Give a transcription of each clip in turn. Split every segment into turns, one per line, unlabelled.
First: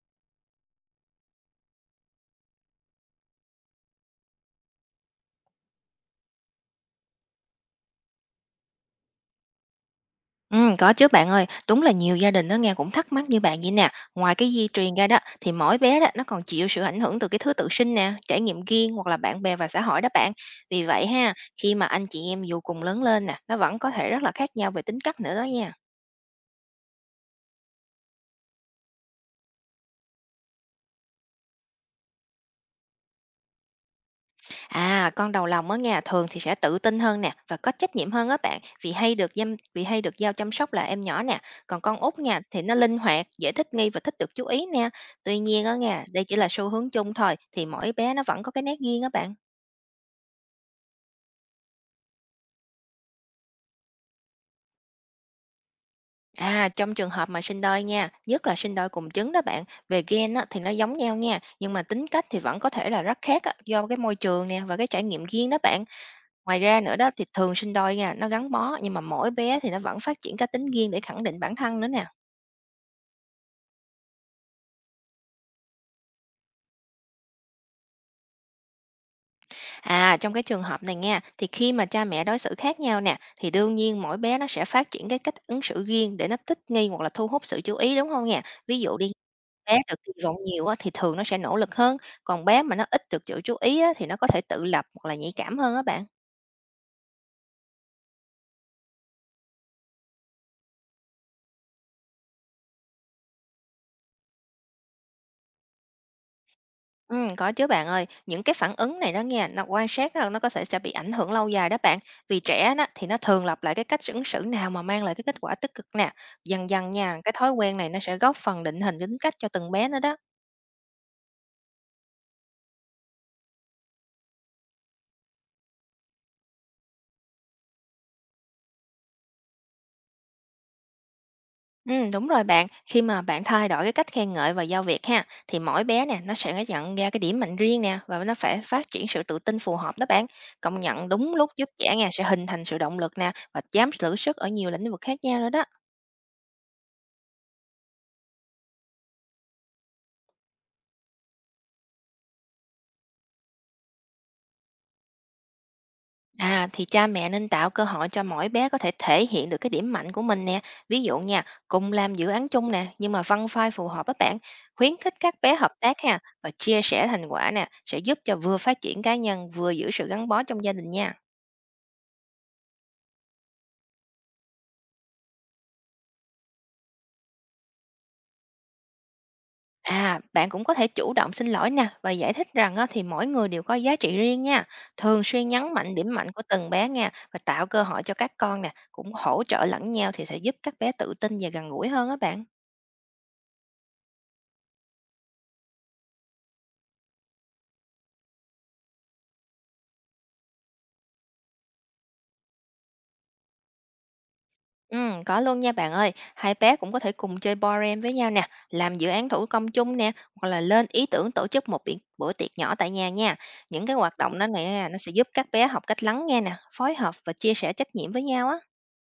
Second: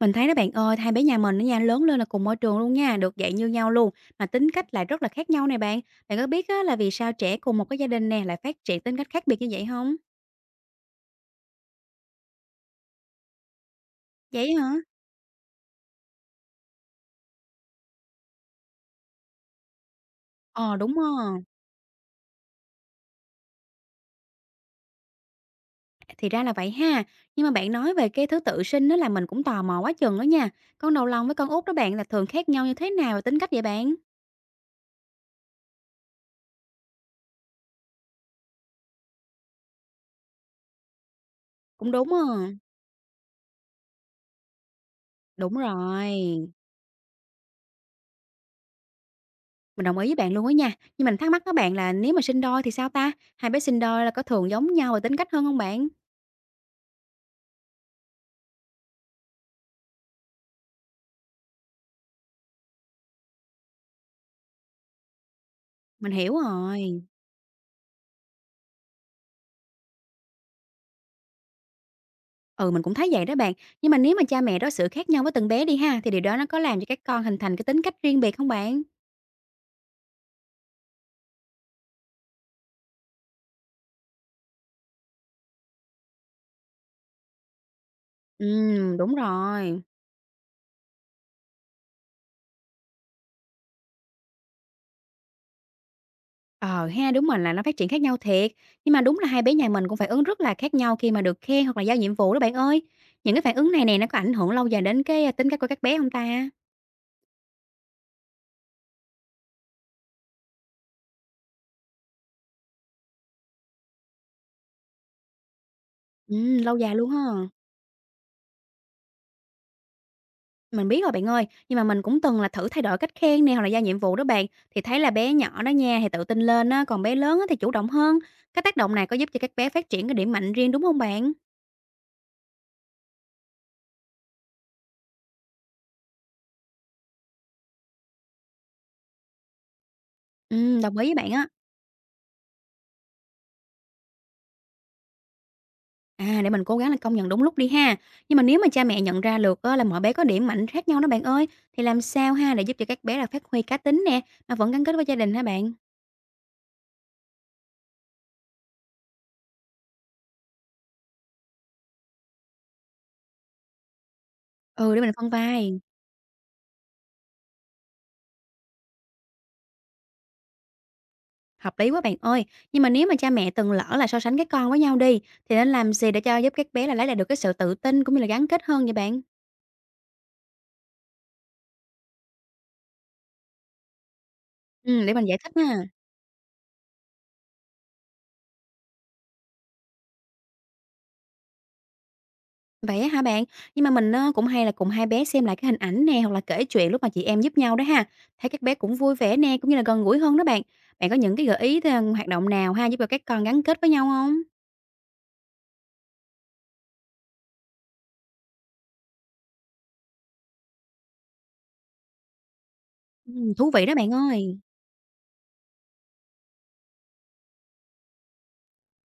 Mình thấy đó bạn ơi, hai bé nhà mình nó nha, lớn lên là cùng môi trường luôn nha, được dạy như nhau luôn, mà tính cách lại rất là khác nhau này bạn. Bạn có biết á, là vì sao trẻ cùng một cái gia đình nè lại phát triển tính cách khác biệt như vậy không?
Có chứ bạn ơi, đúng là nhiều gia đình nó nghe cũng thắc mắc như bạn vậy nè. Ngoài cái
Vậy
di
hả?
truyền ra đó thì mỗi bé đó nó còn chịu sự ảnh hưởng từ cái thứ tự sinh nè, trải nghiệm riêng hoặc là bạn bè và xã hội đó bạn.
Ờ
Vì
đúng
vậy ha,
rồi,
khi mà anh chị em dù cùng lớn lên nè, nó vẫn có thể rất là khác nhau về tính cách nữa đó nha.
thì ra là vậy ha. Nhưng mà bạn nói về cái thứ tự sinh đó là mình cũng tò mò quá chừng đó nha. Con đầu lòng với con út đó bạn là thường khác nhau như thế nào về tính cách vậy bạn?
À, con đầu lòng á nha, thường thì sẽ tự tin hơn nè và có trách nhiệm hơn á bạn, vì hay được giao chăm sóc là em nhỏ nè. Còn
Cũng
con
đúng
út
à.
nha thì nó linh hoạt, dễ thích nghi và thích được chú ý nè. Tuy
Đúng
nhiên á nha,
rồi,
đây chỉ là xu hướng chung thôi, thì mỗi bé nó vẫn có cái nét riêng á bạn.
mình đồng ý với bạn luôn đó nha. Nhưng mình thắc mắc các bạn là nếu mà sinh đôi thì sao ta? Hai bé sinh đôi là có thường giống nhau về tính cách hơn không bạn?
À, trong trường hợp mà sinh đôi nha, nhất là sinh đôi cùng trứng đó bạn, về gen á, thì nó giống nhau nha, nhưng mà tính cách thì vẫn có thể là rất khác á, do cái môi trường nè và cái trải nghiệm riêng đó bạn.
Mình hiểu
Ngoài ra nữa
rồi.
đó, thì thường sinh đôi nha, nó gắn bó, nhưng mà mỗi bé thì nó vẫn phát triển cá tính riêng để khẳng định bản thân nữa nè.
Ừ, mình cũng thấy vậy đó bạn. Nhưng mà nếu mà cha mẹ đối xử khác nhau với từng bé đi ha, thì điều đó nó có làm cho các con hình thành cái tính cách riêng biệt không bạn?
À, trong cái trường hợp này nha, thì khi mà cha mẹ đối xử khác nhau nè, thì đương nhiên mỗi bé nó sẽ phát triển cái cách ứng xử riêng để nó thích nghi hoặc là thu hút sự chú ý, đúng không nha. Ví dụ đi,
Đúng
bé
rồi.
được kỳ vọng nhiều á, thì thường nó sẽ nỗ lực hơn, còn bé mà nó ít được sự chú ý á, thì nó có thể tự lập hoặc là nhạy cảm hơn á bạn.
Ờ ha, đúng rồi là nó phát triển khác nhau thiệt. Nhưng mà đúng là hai bé nhà mình cũng phản ứng rất là khác nhau khi mà được khen hoặc là giao nhiệm vụ đó bạn ơi. Những cái phản ứng này nè nó có ảnh hưởng lâu dài đến tính cách của các bé không ta?
Có chứ bạn ơi. Những cái phản ứng này đó nghe, nó quan sát là nó có thể sẽ bị ảnh hưởng lâu dài đó bạn. Vì trẻ đó thì nó thường lặp lại cái cách ứng xử nào mà mang lại cái kết quả tích cực nè.
Ừ,
Dần
lâu
dần
dài luôn
nha,
ha.
cái thói quen này nó sẽ góp phần định hình cái tính cách cho từng bé nữa đó.
Mình biết rồi bạn ơi, nhưng mà mình cũng từng là thử thay đổi cách khen nè hoặc là giao nhiệm vụ đó bạn, thì thấy là bé nhỏ đó nha thì tự tin lên á, còn bé lớn á thì chủ động hơn. Cái tác động này có giúp cho các bé phát triển cái điểm mạnh riêng đúng không bạn?
Ừ, đúng rồi bạn. Khi mà bạn thay đổi cái cách khen ngợi và giao việc ha, thì mỗi bé nè, nó sẽ nhận ra cái điểm mạnh riêng nè và nó phải phát triển sự tự tin phù hợp đó bạn. Công
Đồng ý
nhận
với bạn
đúng
á.
lúc giúp trẻ nghe sẽ hình thành sự động lực nè và dám thử sức ở nhiều lĩnh vực khác nhau nữa đó.
À để mình cố gắng là công nhận đúng lúc đi ha. Nhưng mà nếu mà cha mẹ nhận ra được á, là mỗi bé có điểm mạnh khác nhau đó bạn ơi, thì làm sao ha để giúp cho các bé là phát huy cá tính nè mà vẫn gắn kết với gia đình hả bạn?
À, thì cha mẹ nên tạo cơ hội cho mỗi bé có thể thể hiện được cái điểm mạnh của mình nè. Ví dụ nha, cùng làm dự án chung nè, nhưng mà văn phai phù hợp với bạn. Khuyến
Ừ để mình
khích
phân
các bé hợp
vai.
tác ha và chia sẻ thành quả nè, sẽ giúp cho vừa phát triển cá nhân, vừa giữ sự gắn bó trong gia đình nha.
Hợp lý quá bạn ơi. Nhưng mà nếu mà cha mẹ từng lỡ là so sánh các con với nhau đi, thì nên làm gì để cho giúp các bé là lấy lại được cái sự tự tin cũng như là gắn kết hơn vậy bạn?
À, bạn cũng có thể chủ động xin lỗi nè và giải thích rằng á, thì mỗi người đều có giá trị riêng nha.
Để
Thường
mình giải
xuyên
thích
nhấn
nha.
mạnh điểm mạnh của từng bé nha và tạo cơ hội cho các con nè, cũng hỗ trợ lẫn nhau, thì sẽ giúp các bé tự tin và gần gũi hơn á bạn.
Vậy á hả bạn? Nhưng mà mình á, cũng hay là cùng hai bé xem lại cái hình ảnh nè hoặc là kể chuyện lúc mà chị em giúp nhau đó ha. Thấy các bé cũng vui vẻ nè cũng như là gần gũi hơn đó bạn. Bạn có những cái gợi ý, hoạt động nào ha giúp cho các con gắn kết với nhau không?
Có luôn nha bạn ơi. Hai bé cũng có thể cùng chơi board game với nhau nè, làm dự án thủ công chung nè, hoặc là lên ý tưởng tổ chức một bữa tiệc nhỏ tại nhà nha.
Thú
Những
vị đó
cái
bạn
hoạt động đó
ơi.
nè, nó sẽ giúp các bé học cách lắng nghe nè, phối hợp và chia sẻ trách nhiệm với nhau á.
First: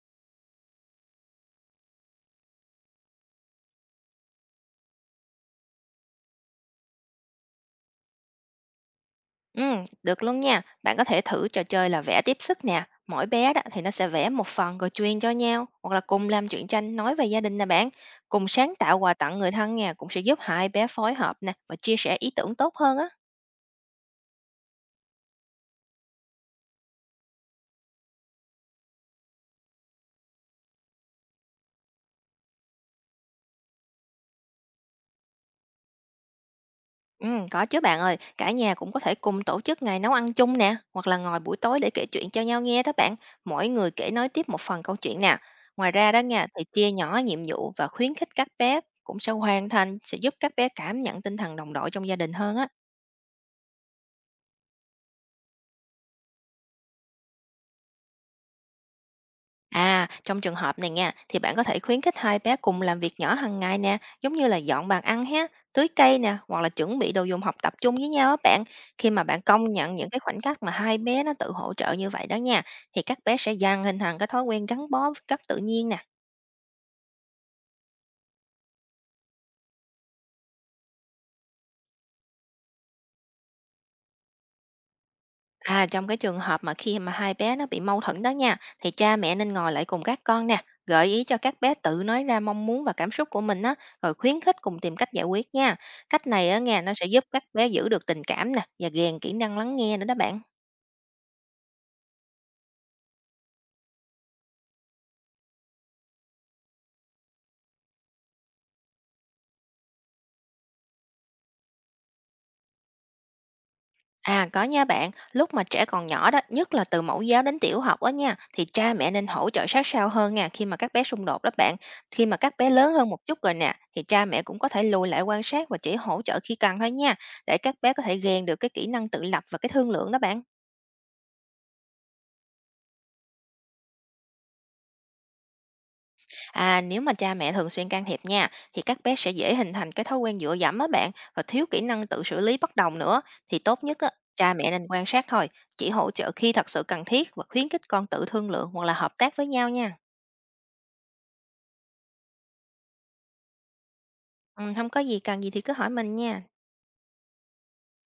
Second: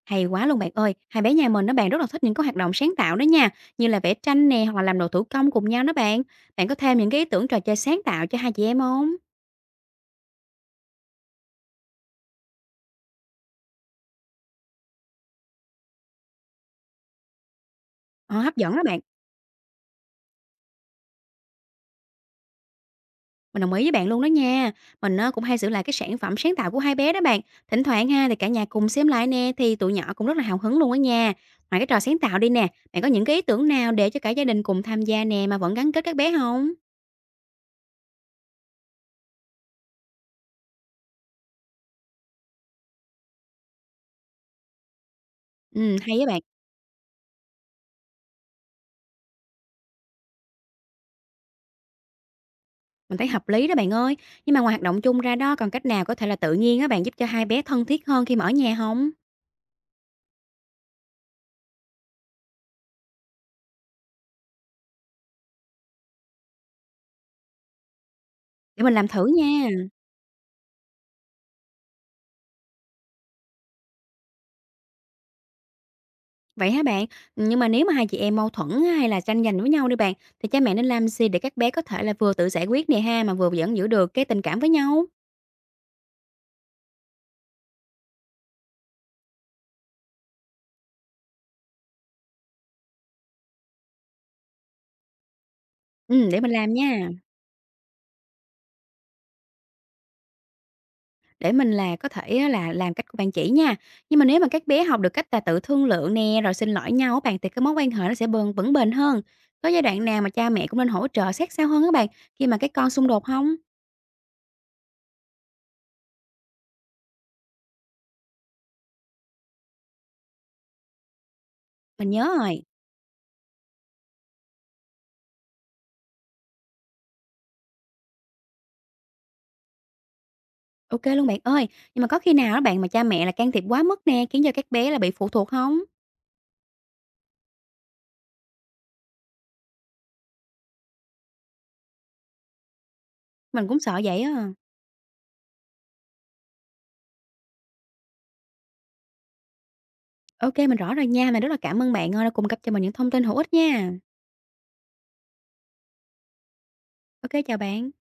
Hay quá luôn bạn ơi, hai bé nhà mình nó bạn rất là thích những cái hoạt động sáng tạo đó nha, như là vẽ tranh nè hoặc là làm đồ thủ công cùng nhau đó bạn. Bạn có thêm những cái ý tưởng trò chơi sáng tạo cho hai chị em không?
Ừ, được luôn nha. Bạn có thể thử trò chơi là vẽ tiếp sức nè. Mỗi bé đó thì nó sẽ vẽ một phần rồi truyền cho nhau, hoặc là cùng làm truyện tranh nói về gia đình nè bạn.
Ờ,
Cùng
hấp
sáng
dẫn đó
tạo
bạn,
quà tặng người thân nha, cũng sẽ giúp hai bé phối hợp nè và chia sẻ ý tưởng tốt hơn á.
mình đồng ý với bạn luôn đó nha. Mình cũng hay giữ lại cái sản phẩm sáng tạo của hai bé đó bạn. Thỉnh thoảng ha thì cả nhà cùng xem lại nè thì tụi nhỏ cũng rất là hào hứng luôn đó nha. Ngoài cái trò sáng tạo đi nè, bạn có những cái ý tưởng nào để cho cả gia đình cùng tham gia nè mà vẫn gắn kết các bé không?
Có chứ bạn ơi, cả nhà cũng có thể cùng tổ chức ngày nấu ăn chung nè, hoặc là ngồi buổi tối để kể chuyện cho nhau nghe đó bạn. Mỗi người kể nói tiếp một phần câu chuyện nè. Ngoài
Ừ,
ra đó
hay á bạn.
nha, thì chia nhỏ nhiệm vụ và khuyến khích các bé cũng sẽ hoàn thành, sẽ giúp các bé cảm nhận tinh thần đồng đội trong gia đình hơn á.
Mình thấy hợp lý đó bạn ơi. Nhưng mà ngoài hoạt động chung ra đó, còn cách nào có thể là tự nhiên á bạn giúp cho hai bé thân thiết hơn khi mà ở nhà hông?
À, trong trường hợp này nha, thì bạn có thể khuyến khích hai bé cùng làm việc nhỏ hàng ngày nè, giống như là dọn bàn ăn ha, tưới cây nè, hoặc là chuẩn bị đồ dùng học tập chung với nhau á bạn.
Để mình làm
Khi mà
thử
bạn
nha.
công nhận những cái khoảnh khắc mà hai bé nó tự hỗ trợ như vậy đó nha, thì các bé sẽ dần hình thành cái thói quen gắn bó với đất tự nhiên nè.
Vậy hả bạn? Nhưng mà nếu mà hai chị em mâu thuẫn á, hay là tranh giành với nhau đi bạn, thì cha mẹ nên làm gì để các bé có thể là vừa tự giải quyết nè ha, mà vừa vẫn giữ được cái tình cảm với nhau?
À, trong cái trường hợp mà khi mà hai bé nó bị mâu thuẫn đó nha, thì cha mẹ nên ngồi lại cùng các con nè, gợi ý cho các bé tự nói ra mong muốn và cảm xúc của mình á, rồi khuyến khích cùng tìm cách giải quyết nha. Cách
Để
này
mình
á
làm
nghe, nó sẽ
nha,
giúp các bé giữ được tình cảm nè và rèn kỹ năng lắng nghe nữa đó bạn.
để mình là có thể á là làm cách của bạn chỉ nha. Nhưng mà nếu mà các bé học được cách là tự thương lượng nè, rồi xin lỗi nhau á bạn, thì cái mối quan hệ nó sẽ bền vững bền hơn. Có giai đoạn nào mà cha mẹ cũng nên hỗ trợ sát sao hơn á bạn, khi mà các con xung đột không?
À, có nha bạn, lúc mà trẻ còn nhỏ đó, nhất là từ mẫu giáo đến tiểu học đó nha, thì cha mẹ nên hỗ trợ sát sao hơn nha khi mà các bé xung đột đó bạn.
Mình
Khi
nhớ
mà các
rồi.
bé lớn hơn một chút rồi nè, thì cha mẹ cũng có thể lùi lại quan sát và chỉ hỗ trợ khi cần thôi nha, để các bé có thể rèn được cái kỹ năng tự lập và cái thương lượng đó bạn.
OK luôn bạn ơi. Nhưng mà có khi nào đó bạn mà cha mẹ là can thiệp quá mức nè, khiến cho các bé là bị phụ thuộc không?
À, nếu mà cha mẹ thường xuyên can thiệp nha, thì các bé sẽ dễ hình thành cái thói quen dựa dẫm á bạn và thiếu kỹ năng tự xử lý bất đồng nữa. Thì
Mình cũng
tốt nhất
sợ
á,
vậy
cha
á.
mẹ nên quan sát thôi, chỉ hỗ trợ khi thật sự cần thiết và khuyến khích con tự thương lượng hoặc là hợp tác với nhau nha.
Ô mình rõ rồi nha. Mình rất là cảm ơn bạn đã cung cấp cho mình những thông tin hữu ích nha.
Hông có gì, cần gì thì cứ hỏi mình nha.
OK chào bạn.